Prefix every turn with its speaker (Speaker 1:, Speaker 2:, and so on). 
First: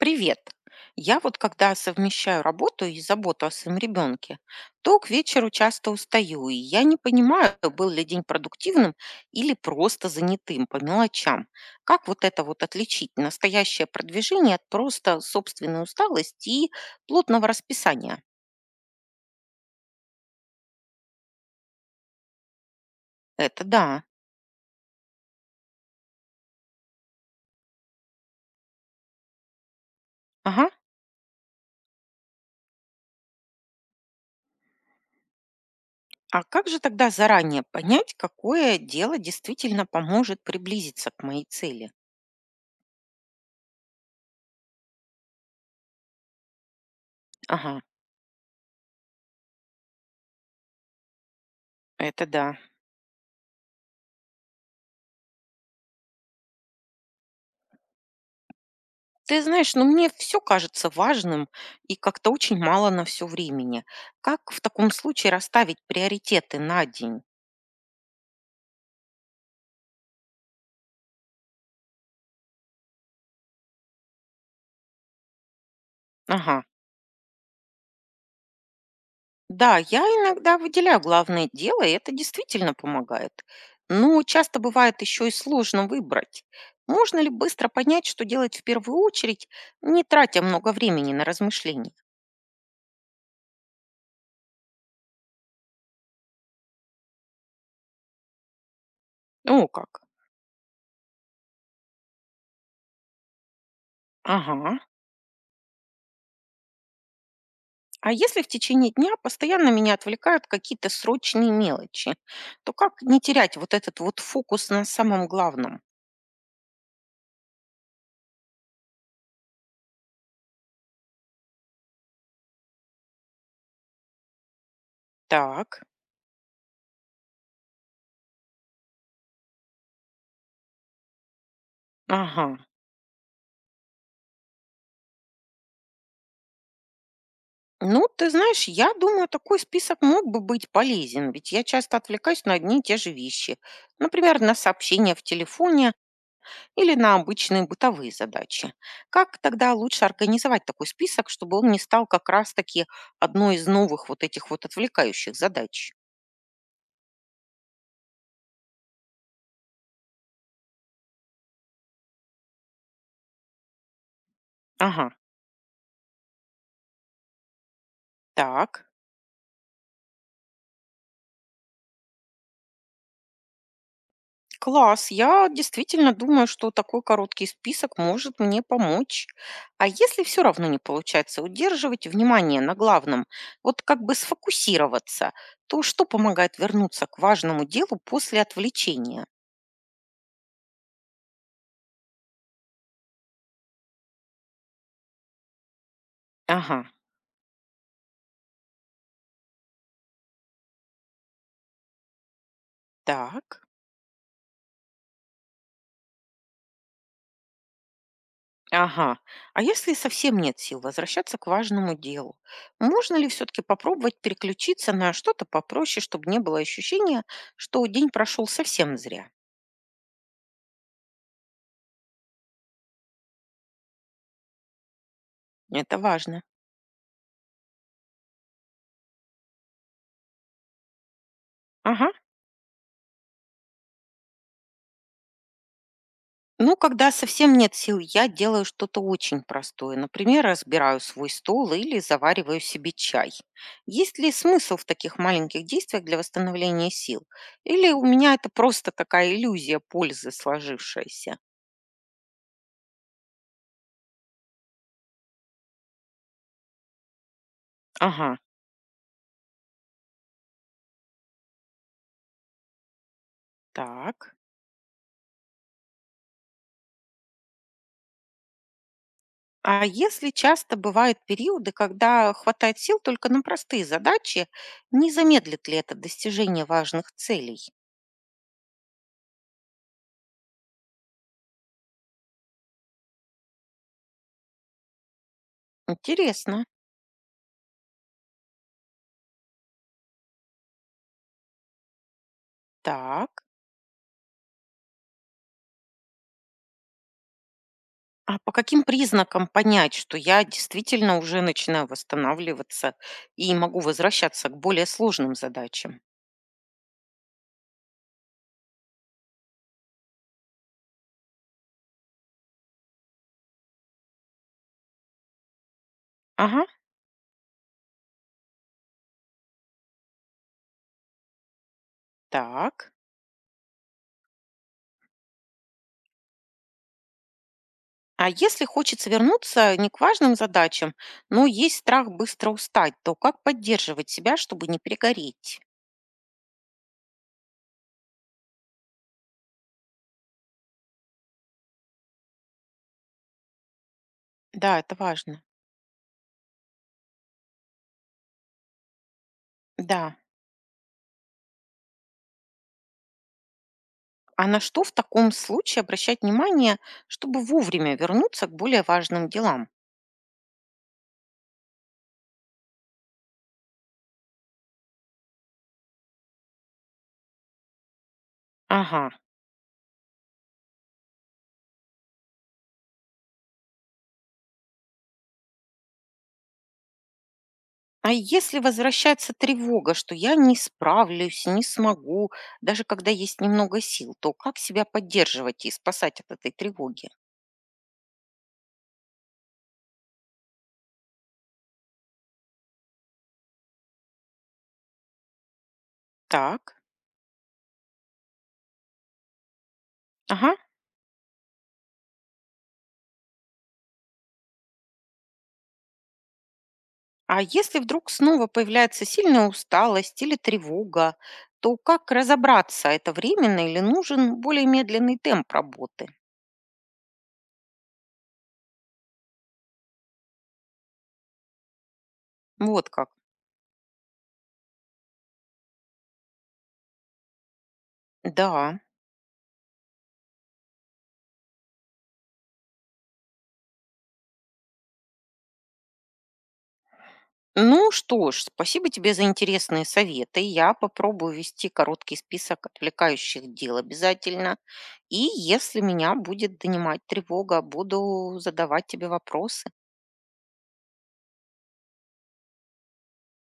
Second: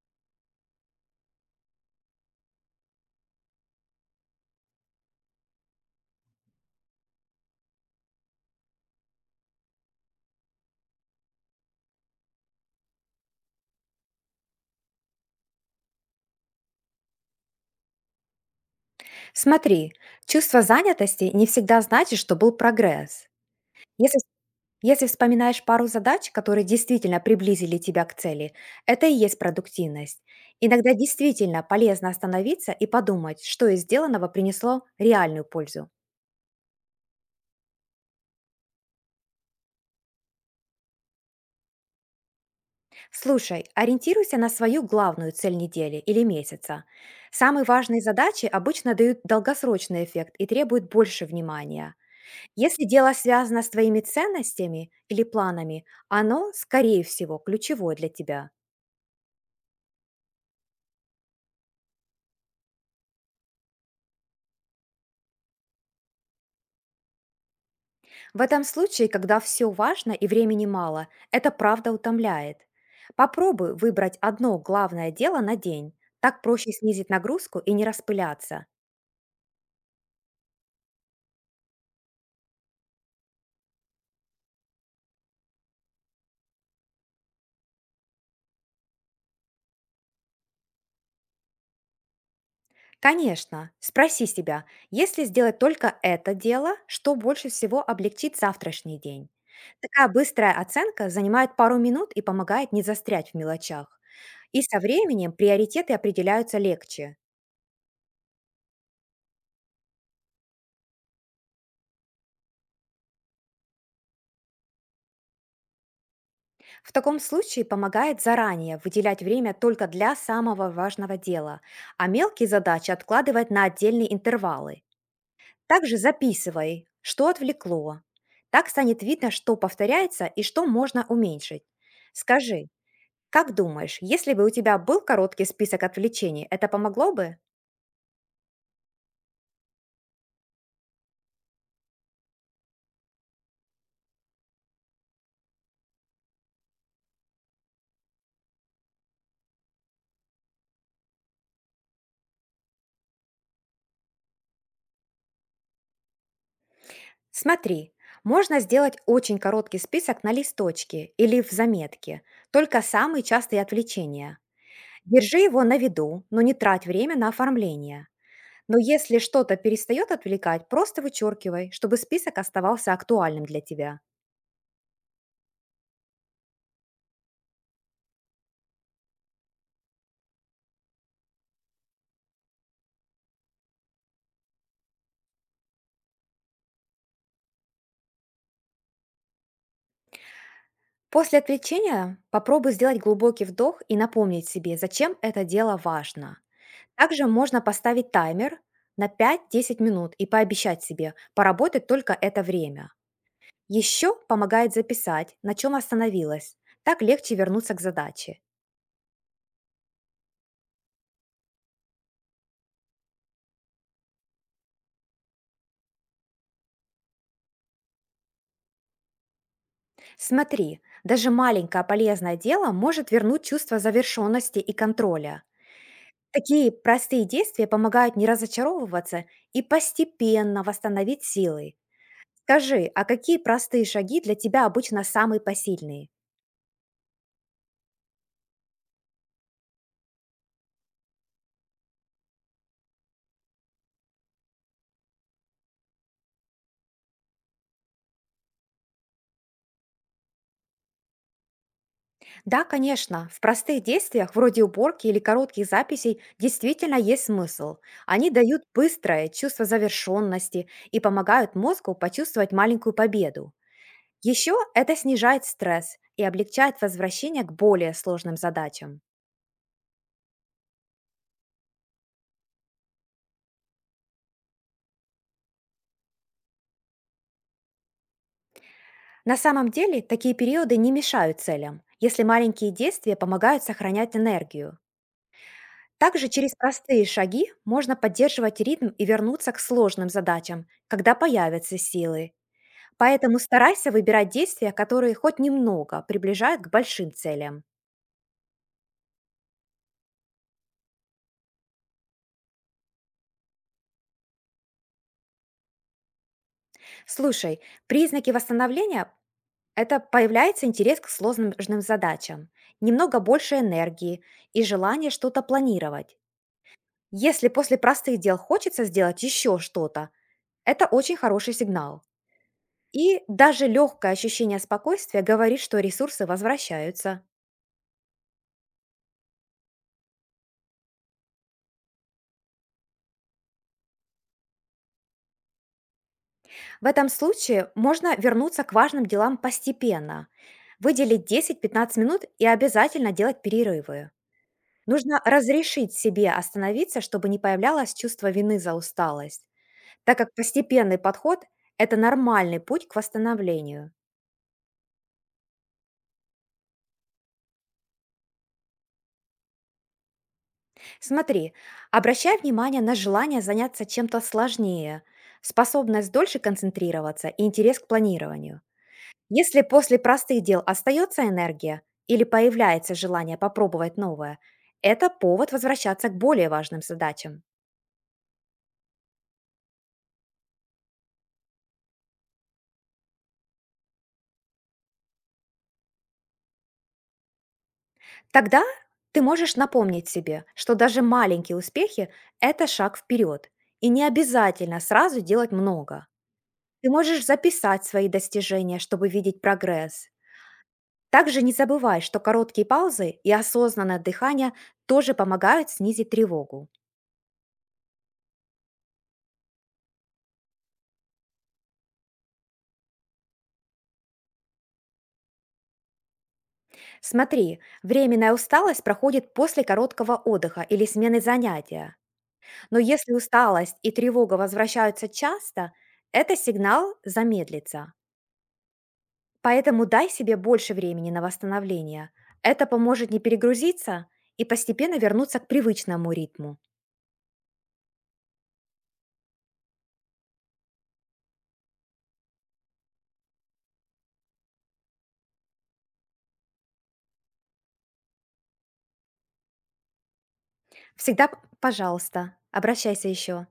Speaker 1: Привет. Я вот когда совмещаю работу и заботу о своем ребенке, то к вечеру часто устаю, и я не понимаю, был ли день продуктивным или просто занятым по мелочам. Как вот это вот отличить настоящее продвижение от просто собственной усталости и плотного расписания?
Speaker 2: Смотри, чувство занятости не всегда значит, что был прогресс.
Speaker 1: Это да.
Speaker 2: Если, если вспоминаешь пару задач, которые действительно приблизили тебя к цели, это и есть продуктивность.
Speaker 1: Ага.
Speaker 2: Иногда действительно полезно остановиться и подумать, что из сделанного принесло реальную пользу.
Speaker 1: А как же тогда заранее понять, какое дело действительно поможет приблизиться к моей цели?
Speaker 2: Слушай, ориентируйся на свою главную цель недели или месяца. Самые
Speaker 1: Ага,
Speaker 2: важные задачи обычно дают долгосрочный эффект и требуют больше внимания.
Speaker 1: это да.
Speaker 2: Если дело связано с твоими ценностями или планами, оно, скорее всего, ключевое для тебя.
Speaker 1: Ты знаешь, ну мне все кажется важным и как-то очень мало на все времени. Как в таком случае расставить приоритеты на день?
Speaker 2: В этом случае, когда все важно и времени мало, это правда утомляет. Попробуй выбрать одно главное дело на день. Так
Speaker 1: Ага.
Speaker 2: проще снизить нагрузку и не распыляться.
Speaker 1: Да, я иногда выделяю главное дело, и это действительно помогает. Но часто бывает еще и сложно выбрать. Можно ли быстро понять, что делать в первую очередь, не тратя много времени на размышления?
Speaker 2: Конечно, спроси себя, если сделать только это дело, что больше всего облегчит завтрашний день.
Speaker 1: О, как.
Speaker 2: Такая быстрая оценка занимает пару минут и помогает не застрять в мелочах. И
Speaker 1: Ага.
Speaker 2: со временем приоритеты определяются легче.
Speaker 1: А если в течение дня постоянно меня отвлекают какие-то срочные мелочи, то как не терять вот этот вот фокус на самом главном?
Speaker 2: В таком случае помогает заранее выделять время только для самого важного дела, а мелкие задачи откладывать на отдельные интервалы.
Speaker 1: Так,
Speaker 2: Также записывай, что отвлекло. Так станет видно, что повторяется и что можно уменьшить.
Speaker 1: ага.
Speaker 2: Скажи, как думаешь, если бы у тебя был короткий список отвлечений, это помогло бы?
Speaker 1: Ну, ты знаешь, я думаю, такой список мог бы быть полезен, ведь я часто отвлекаюсь на одни и те же вещи. Например, на сообщения в телефоне или на обычные бытовые задачи. Как тогда лучше организовать такой список, чтобы он не стал как раз-таки одной из новых вот этих вот отвлекающих задач?
Speaker 2: Смотри, можно сделать очень короткий список на листочке или в заметке, только самые частые отвлечения.
Speaker 1: Ага,
Speaker 2: Держи его на виду, но не трать время на оформление. Но
Speaker 1: так.
Speaker 2: если что-то перестает отвлекать, просто вычеркивай, чтобы список оставался актуальным для тебя.
Speaker 1: Класс. Я действительно думаю, что такой короткий список может мне помочь. А если все равно не получается удерживать внимание на главном, вот как бы сфокусироваться, то что помогает вернуться к важному делу после отвлечения?
Speaker 2: После отвлечения попробуй сделать глубокий вдох и напомнить себе, зачем это дело важно.
Speaker 1: Ага,
Speaker 2: Также можно поставить таймер на пять-десять минут и пообещать себе поработать только это время.
Speaker 1: так.
Speaker 2: Еще помогает записать, на чем остановилась. Так легче вернуться к задаче.
Speaker 1: Ага. А если совсем нет сил возвращаться к важному делу, можно ли все-таки попробовать переключиться на что-то попроще, чтобы не было ощущения, что день прошел совсем зря?
Speaker 2: Смотри, даже маленькое полезное дело может вернуть чувство завершенности и контроля.
Speaker 1: Это важно.
Speaker 2: Такие простые действия помогают не разочаровываться и постепенно восстановить силы.
Speaker 1: Ага.
Speaker 2: Скажи, а какие простые шаги для тебя обычно самые посильные?
Speaker 1: Ну, когда совсем нет сил, я делаю что-то очень простое. Например, разбираю свой стол или завариваю себе чай. Есть ли смысл в таких маленьких действиях для восстановления сил? Или у меня это просто такая иллюзия пользы сложившаяся?
Speaker 2: Да, конечно, в простых действиях, вроде уборки или коротких записей, действительно есть смысл. Они
Speaker 1: Ага,
Speaker 2: дают быстрое чувство завершенности и помогают мозгу почувствовать маленькую победу.
Speaker 1: так.
Speaker 2: Еще это снижает стресс и облегчает возвращение к более сложным задачам.
Speaker 1: А если часто бывают периоды, когда хватает сил только на простые задачи, не замедлит ли это достижение важных целей?
Speaker 2: На самом деле, такие периоды не мешают целям, если маленькие действия помогают сохранять энергию. Также через
Speaker 1: Интересно.
Speaker 2: простые шаги можно поддерживать ритм и вернуться к сложным задачам, когда появятся силы. Поэтому
Speaker 1: Так.
Speaker 2: старайся выбирать действия, которые хоть немного приближают к большим целям.
Speaker 1: А по каким признакам понять, что я действительно уже начинаю восстанавливаться и могу возвращаться к более сложным задачам?
Speaker 2: Слушай, признаки восстановления — это появляется интерес к сложным задачам, немного больше энергии и желание что-то планировать.
Speaker 1: Ага,
Speaker 2: Если после простых дел хочется сделать еще что-то, это очень хороший сигнал.
Speaker 1: так.
Speaker 2: И даже легкое ощущение спокойствия говорит, что ресурсы возвращаются.
Speaker 1: А если хочется вернуться не к важным задачам, но есть страх быстро устать, то как поддерживать себя, чтобы не перегореть?
Speaker 2: В этом случае можно вернуться к важным делам постепенно, выделить 10-15 минут и обязательно делать перерывы.
Speaker 1: Да, это
Speaker 2: Нужно
Speaker 1: важно.
Speaker 2: разрешить себе остановиться, чтобы не появлялось чувство вины за усталость,
Speaker 1: Да.
Speaker 2: так как постепенный подход — это нормальный путь к восстановлению.
Speaker 1: А на что в таком случае обращать внимание, чтобы вовремя вернуться к более важным делам?
Speaker 2: Смотри, обращай внимание на желание заняться чем-то сложнее, способность дольше концентрироваться и интерес к планированию.
Speaker 1: Ага.
Speaker 2: Если после простых дел остается энергия или появляется желание попробовать новое, это повод возвращаться к более важным задачам.
Speaker 1: А если возвращается тревога, что я не справлюсь, не смогу, даже когда есть немного сил, то как себя поддерживать и спасать от этой тревоги?
Speaker 2: Тогда ты можешь напомнить себе, что даже маленькие успехи — это шаг вперед, и не обязательно сразу делать много.
Speaker 1: Так,
Speaker 2: Ты можешь записать свои достижения, чтобы видеть прогресс.
Speaker 1: ага.
Speaker 2: Также не забывай, что короткие паузы и осознанное дыхание тоже помогают снизить тревогу.
Speaker 1: А если вдруг снова появляется сильная усталость или тревога, то как разобраться, это временно или нужен более медленный темп работы?
Speaker 2: Смотри, временная усталость проходит после короткого отдыха или смены занятия. Но
Speaker 1: Вот как.
Speaker 2: если усталость и тревога возвращаются часто, это сигнал замедлиться.
Speaker 1: Да.
Speaker 2: Поэтому дай себе больше времени на восстановление. Это поможет не перегрузиться и постепенно вернуться к привычному ритму.
Speaker 1: Ну что ж, спасибо тебе за интересные советы. Я попробую вести короткий список отвлекающих дел обязательно. И если меня будет донимать тревога, буду задавать тебе вопросы.
Speaker 2: Всегда, пожалуйста, обращайся еще.